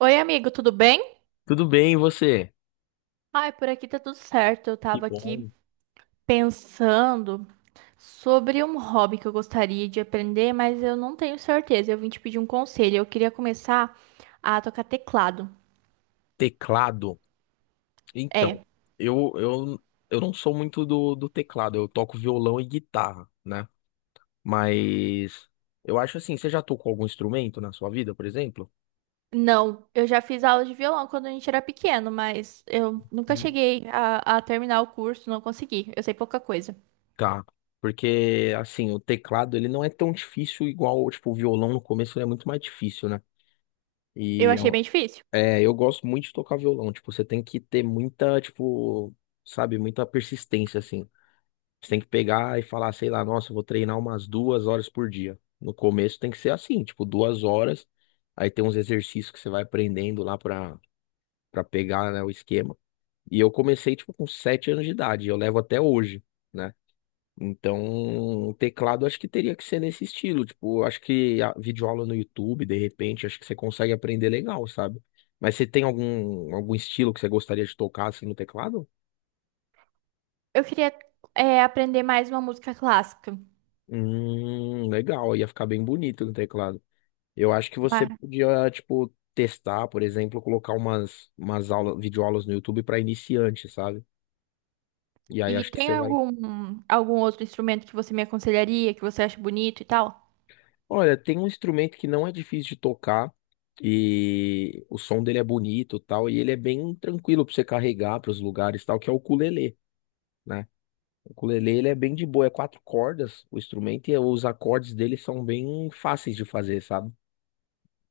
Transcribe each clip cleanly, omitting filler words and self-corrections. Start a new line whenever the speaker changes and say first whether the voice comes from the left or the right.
right: Oi, amigo, tudo bem?
left: Tudo bem, e você?
right: Ai, por aqui tá tudo certo. Eu
left: Que
right: tava aqui
left: bom.
right: pensando sobre um hobby que eu gostaria de aprender, mas eu não tenho certeza. Eu vim te pedir um conselho. Eu queria começar a tocar teclado.
left: Teclado. Então,
right: É,
left: eu, eu, eu não sou muito do teclado, eu toco violão e guitarra, né? Mas eu acho assim, você já tocou algum instrumento na sua vida, por exemplo?
right: não, eu já fiz aula de violão quando a gente era pequeno, mas eu nunca
left: Hum.
right: cheguei a terminar o curso, não consegui. Eu sei pouca coisa.
left: Tá. Porque, assim, o teclado, ele não é tão difícil igual, tipo, o violão no começo, ele é muito mais difícil, né?
right: Eu
left: E é,
right: achei bem difícil.
left: é, eu gosto muito de tocar violão, tipo, você tem que ter muita, tipo, sabe, muita persistência, assim. Você tem que pegar e falar, sei lá, nossa, eu vou treinar umas 2 horas por dia. No começo tem que ser assim, tipo, 2 horas. Aí tem uns exercícios que você vai aprendendo lá pra pegar, né, o esquema. E eu comecei, tipo, com 7 anos de idade. Eu levo até hoje, né? Então, o teclado acho que teria que ser nesse estilo. Tipo, eu acho que a videoaula no YouTube, de repente, acho que você consegue aprender legal, sabe? Mas você tem algum estilo que você gostaria de tocar assim no teclado?
right: Eu queria, aprender mais uma música clássica.
left: Legal, ia ficar bem bonito no teclado. Eu acho que você podia, tipo, testar, por exemplo, colocar umas aulas, videoaulas no YouTube para iniciante, sabe? E aí
right: E
left: acho que
right: tem
left: você vai.
right: algum, algum outro instrumento que você me aconselharia, que você acha bonito e tal?
left: Olha, tem um instrumento que não é difícil de tocar e o som dele é bonito, e tal, e ele é bem tranquilo para você carregar para os lugares, e tal, que é o ukulele, né? O ukulele ele é bem de boa, é 4 cordas o instrumento e os acordes dele são bem fáceis de fazer, sabe?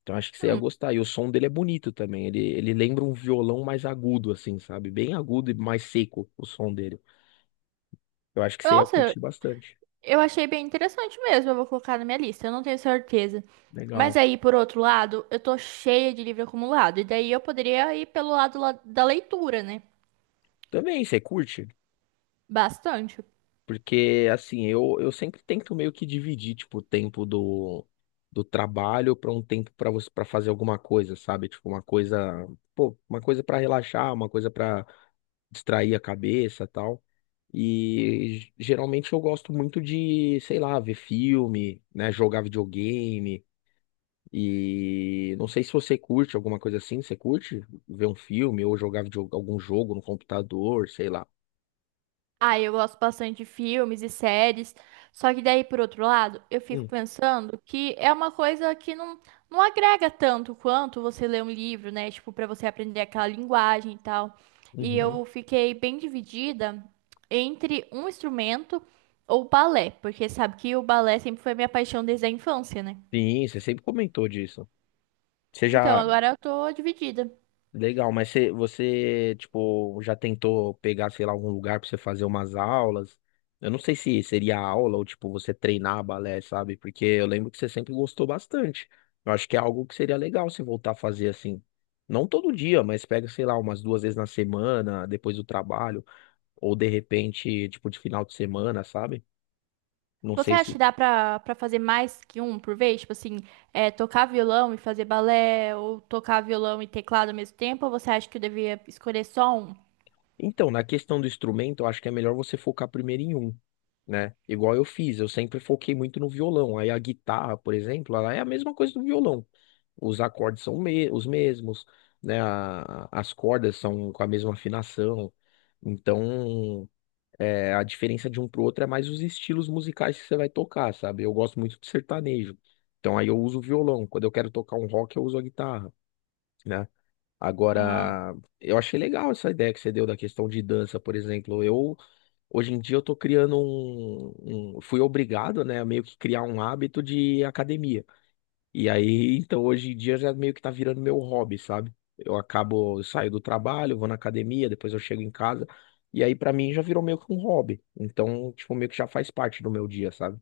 left: Então acho que você ia
right: Hum,
left: gostar. E o som dele é bonito também. Ele lembra um violão mais agudo, assim, sabe? Bem agudo e mais seco o som dele. Eu acho que você ia
right: nossa,
left: curtir bastante.
right: eu achei bem interessante mesmo. Eu vou colocar na minha lista, eu não tenho certeza. Mas
left: Legal.
right: aí, por outro lado, eu tô cheia de livro acumulado. E daí eu poderia ir pelo lado da leitura, né?
left: Também você curte?
right: Bastante.
left: Porque, assim, eu sempre tento meio que dividir, tipo, o tempo do, do trabalho para um tempo para você para fazer alguma coisa, sabe? Tipo, uma coisa, pô, uma coisa para relaxar, uma coisa para distrair a cabeça, tal. E geralmente eu gosto muito de, sei lá, ver filme, né, jogar videogame. E não sei se você curte alguma coisa assim, você curte ver um filme ou jogar video- algum jogo no computador, sei lá.
right: Ah, eu gosto bastante de filmes e séries. Só que daí, por outro lado, eu fico
left: Hum,
right: pensando que é uma coisa que não, não agrega tanto quanto você ler um livro, né? Tipo, pra você aprender aquela linguagem e tal. E
left: uhum.
right: eu fiquei bem dividida entre um instrumento ou balé, porque sabe que o balé sempre foi minha paixão desde a infância, né?
left: Sim, você sempre comentou disso. Você
right: Então,
left: já
right: agora eu tô dividida.
left: Legal, mas você, tipo, já tentou pegar, sei lá, algum lugar pra você fazer umas aulas? Eu não sei se seria aula ou, tipo, você treinar balé, sabe? Porque eu lembro que você sempre gostou bastante. Eu acho que é algo que seria legal você voltar a fazer assim. Não todo dia, mas pega, sei lá, umas duas vezes na semana, depois do trabalho, ou de repente, tipo, de final de semana, sabe? Não
right: Você
left: sei
right: acha
left: se.
right: que dá pra fazer mais que um por vez? Tipo assim, tocar violão e fazer balé, ou tocar violão e teclado ao mesmo tempo? Ou você acha que eu devia escolher só um?
left: Então, na questão do instrumento, eu acho que é melhor você focar primeiro em um, né? Igual eu fiz, eu sempre foquei muito no violão. Aí a guitarra, por exemplo, ela é a mesma coisa do violão. Os acordes são os mesmos, né? As cordas são com a mesma afinação. Então, é, a diferença de um pro outro é mais os estilos musicais que você vai tocar, sabe? Eu gosto muito de sertanejo. Então, aí eu uso o violão. Quando eu quero tocar um rock, eu uso a guitarra. Né?
right: Ah,
left: Agora, eu achei legal essa ideia que você deu da questão de dança, por exemplo. Eu, hoje em dia, eu tô criando um, fui obrigado, né, a meio que criar um hábito de academia. E aí, então, hoje em dia, já meio que tá virando meu hobby, sabe? Eu acabo, eu saio do trabalho, vou na academia, depois eu chego em casa. E aí, pra mim, já virou meio que um hobby. Então, tipo, meio que já faz parte do meu dia, sabe?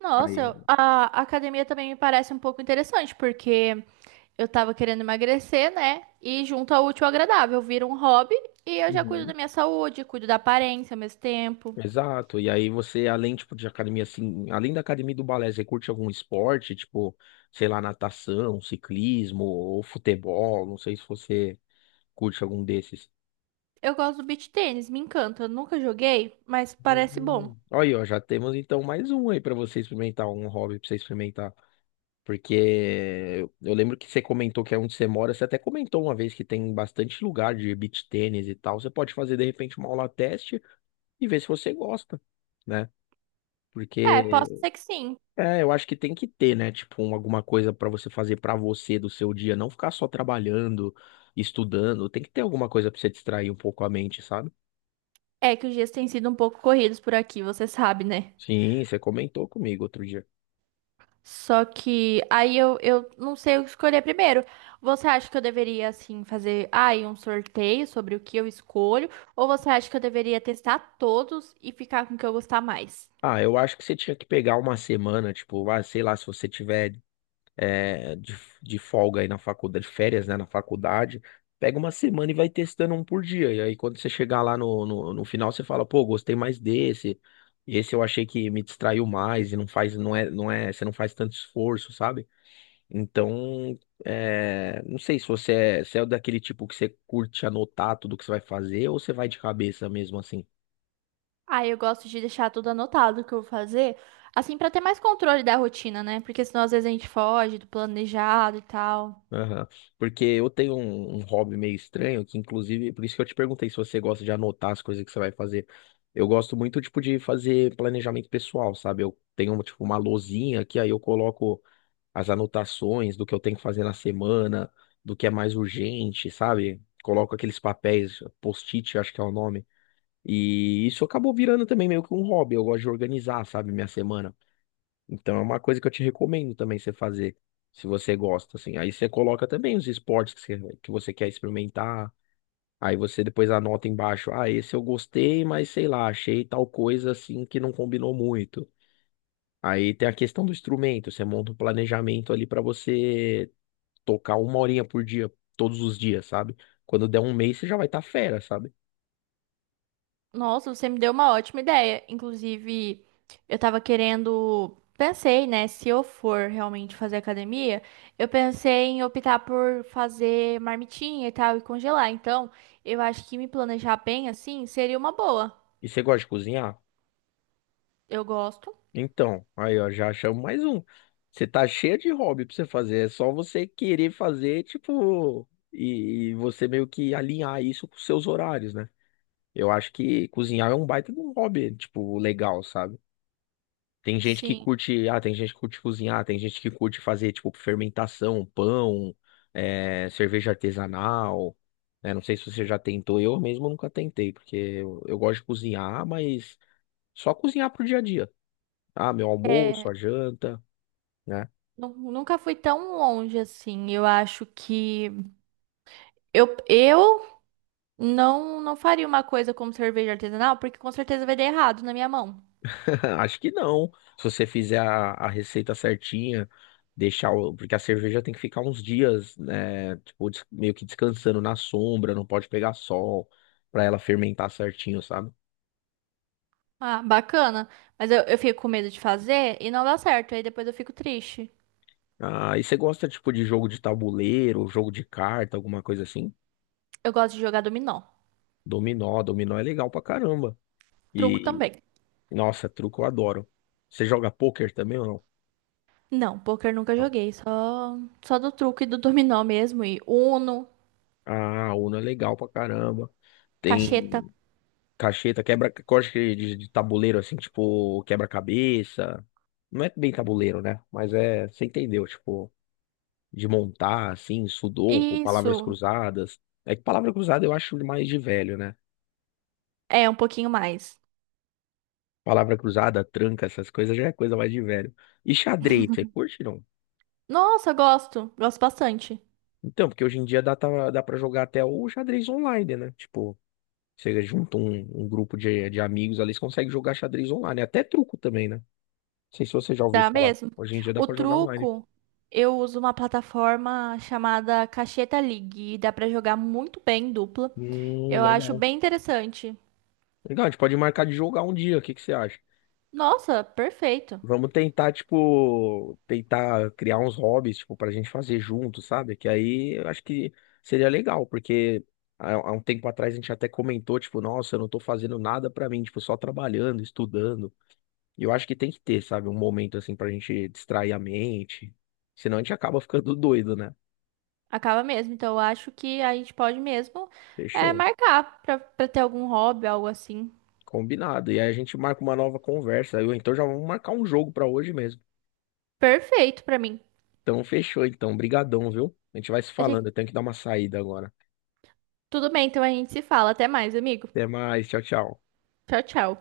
right: nossa,
left: Aí.
right: a academia também me parece um pouco interessante, porque eu tava querendo emagrecer, né? E junto ao útil ao agradável, vira um hobby e eu já cuido da
left: Uhum.
right: minha saúde, cuido da aparência ao mesmo tempo.
left: Exato. E aí você, além, tipo, de academia, assim, além da academia e do balé, você curte algum esporte, tipo, sei lá, natação, ciclismo ou futebol? Não sei se você curte algum desses.
right: Eu gosto do beach tênis, me encanta. Eu nunca joguei, mas parece bom.
left: Uhum. Olha, ó, já temos então mais um aí pra você experimentar, um hobby pra você experimentar. Porque eu lembro que você comentou que é onde você mora, você até comentou uma vez que tem bastante lugar de beach tênis e tal. Você pode fazer de repente uma aula teste e ver se você gosta, né?
right: É, posso
left: Porque
right: ser que sim.
left: É, eu acho que tem que ter, né? Tipo, um- alguma coisa pra você fazer pra você do seu dia, não ficar só trabalhando, estudando. Tem que ter alguma coisa pra você distrair um pouco a mente, sabe?
right: É que os dias têm sido um pouco corridos por aqui, você sabe, né?
left: Sim, você comentou comigo outro dia.
right: Só que aí eu não sei o que escolher primeiro. Você acha que eu deveria, assim, fazer aí um sorteio sobre o que eu escolho? Ou você acha que eu deveria testar todos e ficar com o que eu gostar mais?
left: Ah, eu acho que você tinha que pegar uma semana, tipo, ah, sei lá, se você tiver é, de folga aí na faculdade, de férias, né, na faculdade. Pega uma semana e vai testando um por dia. E aí, quando você chegar lá no, no, no final, você fala, pô, gostei mais desse. Esse eu achei que me distraiu mais e não faz, não é, não é, você não faz tanto esforço, sabe? Então, é, não sei se você é, se é daquele tipo que você curte anotar tudo que você vai fazer ou você vai de cabeça mesmo assim.
right: Aí eu gosto de deixar tudo anotado o que eu vou fazer, assim, pra ter mais controle da rotina, né? Porque senão às vezes a gente foge do planejado e tal.
left: Aham. Porque eu tenho um hobby meio estranho, que inclusive, por isso que eu te perguntei se você gosta de anotar as coisas que você vai fazer. Eu gosto muito, tipo, de fazer planejamento pessoal, sabe? Eu tenho, tipo, uma lousinha que aí eu coloco as anotações do que eu tenho que fazer na semana, do que é mais urgente, sabe? Coloco aqueles papéis, post-it, acho que é o nome. E isso acabou virando também meio que um hobby. Eu gosto de organizar, sabe, minha semana. Então é uma coisa que eu te recomendo também você fazer, se você gosta, assim. Aí você coloca também os esportes que que você quer experimentar. Aí você depois anota embaixo, ah, esse eu gostei, mas sei lá, achei tal coisa assim que não combinou muito. Aí tem a questão do instrumento, você monta um planejamento ali pra você tocar uma horinha por dia, todos os dias, sabe? Quando der um mês, você já vai estar fera, sabe?
right: Nossa, você me deu uma ótima ideia. Inclusive, eu tava querendo. Pensei, né? Se eu for realmente fazer academia, eu pensei em optar por fazer marmitinha e tal e congelar. Então, eu acho que me planejar bem assim seria uma boa.
left: E você gosta de cozinhar?
right: Eu gosto,
left: Então, aí ó, já achamos mais um. Você tá cheio de hobby pra você fazer, é só você querer fazer, tipo, e você meio que alinhar isso com os seus horários, né? Eu acho que cozinhar é um baita de um hobby, tipo, legal, sabe? Tem gente que
right: sim.
left: curte, ah, tem gente que curte cozinhar, tem gente que curte fazer, tipo, fermentação, pão, é, cerveja artesanal, né? Não sei se você já tentou, eu mesmo nunca tentei, porque eu gosto de cozinhar, mas só cozinhar pro dia a dia. Ah, meu almoço,
right: É,
left: a janta, né?
right: nunca fui tão longe assim. Eu acho que eu não, não faria uma coisa como cerveja artesanal, porque com certeza vai dar errado na minha mão.
left: Acho que não. Se você fizer a receita certinha, deixar o, porque a cerveja tem que ficar uns dias, né, tipo, des- meio que descansando na sombra, não pode pegar sol pra ela fermentar certinho, sabe?
right: Ah, bacana. Mas eu fico com medo de fazer e não dá certo. Aí depois eu fico triste.
left: Ah, e você gosta tipo de jogo de tabuleiro, jogo de carta, alguma coisa assim?
right: Eu gosto de jogar dominó.
left: Dominó, dominó é legal pra caramba.
right: Truco
left: E
right: também.
left: nossa, truco eu adoro. Você joga pôquer também ou não?
right: Não, poker nunca
left: Não.
right: joguei. Só, só do truco e do dominó mesmo. E Uno,
left: Ah, Uno é legal pra caramba.
right: cacheta.
left: Tem. Cacheta, quebra, corte de tabuleiro, assim, tipo, quebra-cabeça. Não é bem tabuleiro, né? Mas é, você entendeu, tipo, de montar, assim, sudoku, palavras
right: Isso.
left: cruzadas. É que palavra cruzada eu acho mais de velho, né?
right: É, um pouquinho mais.
left: Palavra cruzada, tranca, essas coisas já é coisa mais de velho. E xadrez, você curte, não?
right: Nossa, gosto. Gosto bastante.
left: Então, porque hoje em dia dá pra jogar até o xadrez online, né? Tipo, você junta um grupo de amigos ali, você consegue jogar xadrez online. Até truco também, né? Não sei se você já ouviu
right: Dá
left: falar.
right: mesmo.
left: Hoje em dia dá
right: O
left: pra jogar online.
right: truco, eu uso uma plataforma chamada Cacheta League. E dá pra jogar muito bem em dupla. Eu acho
left: Legal.
right: bem interessante.
left: Legal, a gente pode marcar de jogar um dia, o que que você acha?
right: Nossa, perfeito.
left: Vamos tentar, tipo, tentar criar uns hobbies, tipo, pra gente fazer junto, sabe? Que aí eu acho que seria legal, porque há um tempo atrás a gente até comentou, tipo, nossa, eu não tô fazendo nada pra mim, tipo, só trabalhando, estudando. E eu acho que tem que ter, sabe, um momento assim pra gente distrair a mente. Senão a gente acaba ficando doido, né?
right: Acaba mesmo. Então eu acho que a gente pode mesmo
left: Fechou.
right: marcar pra ter algum hobby, algo assim.
left: Combinado. E aí a gente marca uma nova conversa. Então já vamos marcar um jogo pra hoje mesmo.
right: Perfeito pra mim.
left: Então, fechou, então. Brigadão, viu? A gente vai se
right: Eu
left: falando.
right: te-
left: Eu tenho que dar uma saída agora.
right: Tudo bem, então a gente se fala. Até mais, amigo.
left: Até mais. Tchau, tchau.
right: Tchau, tchau.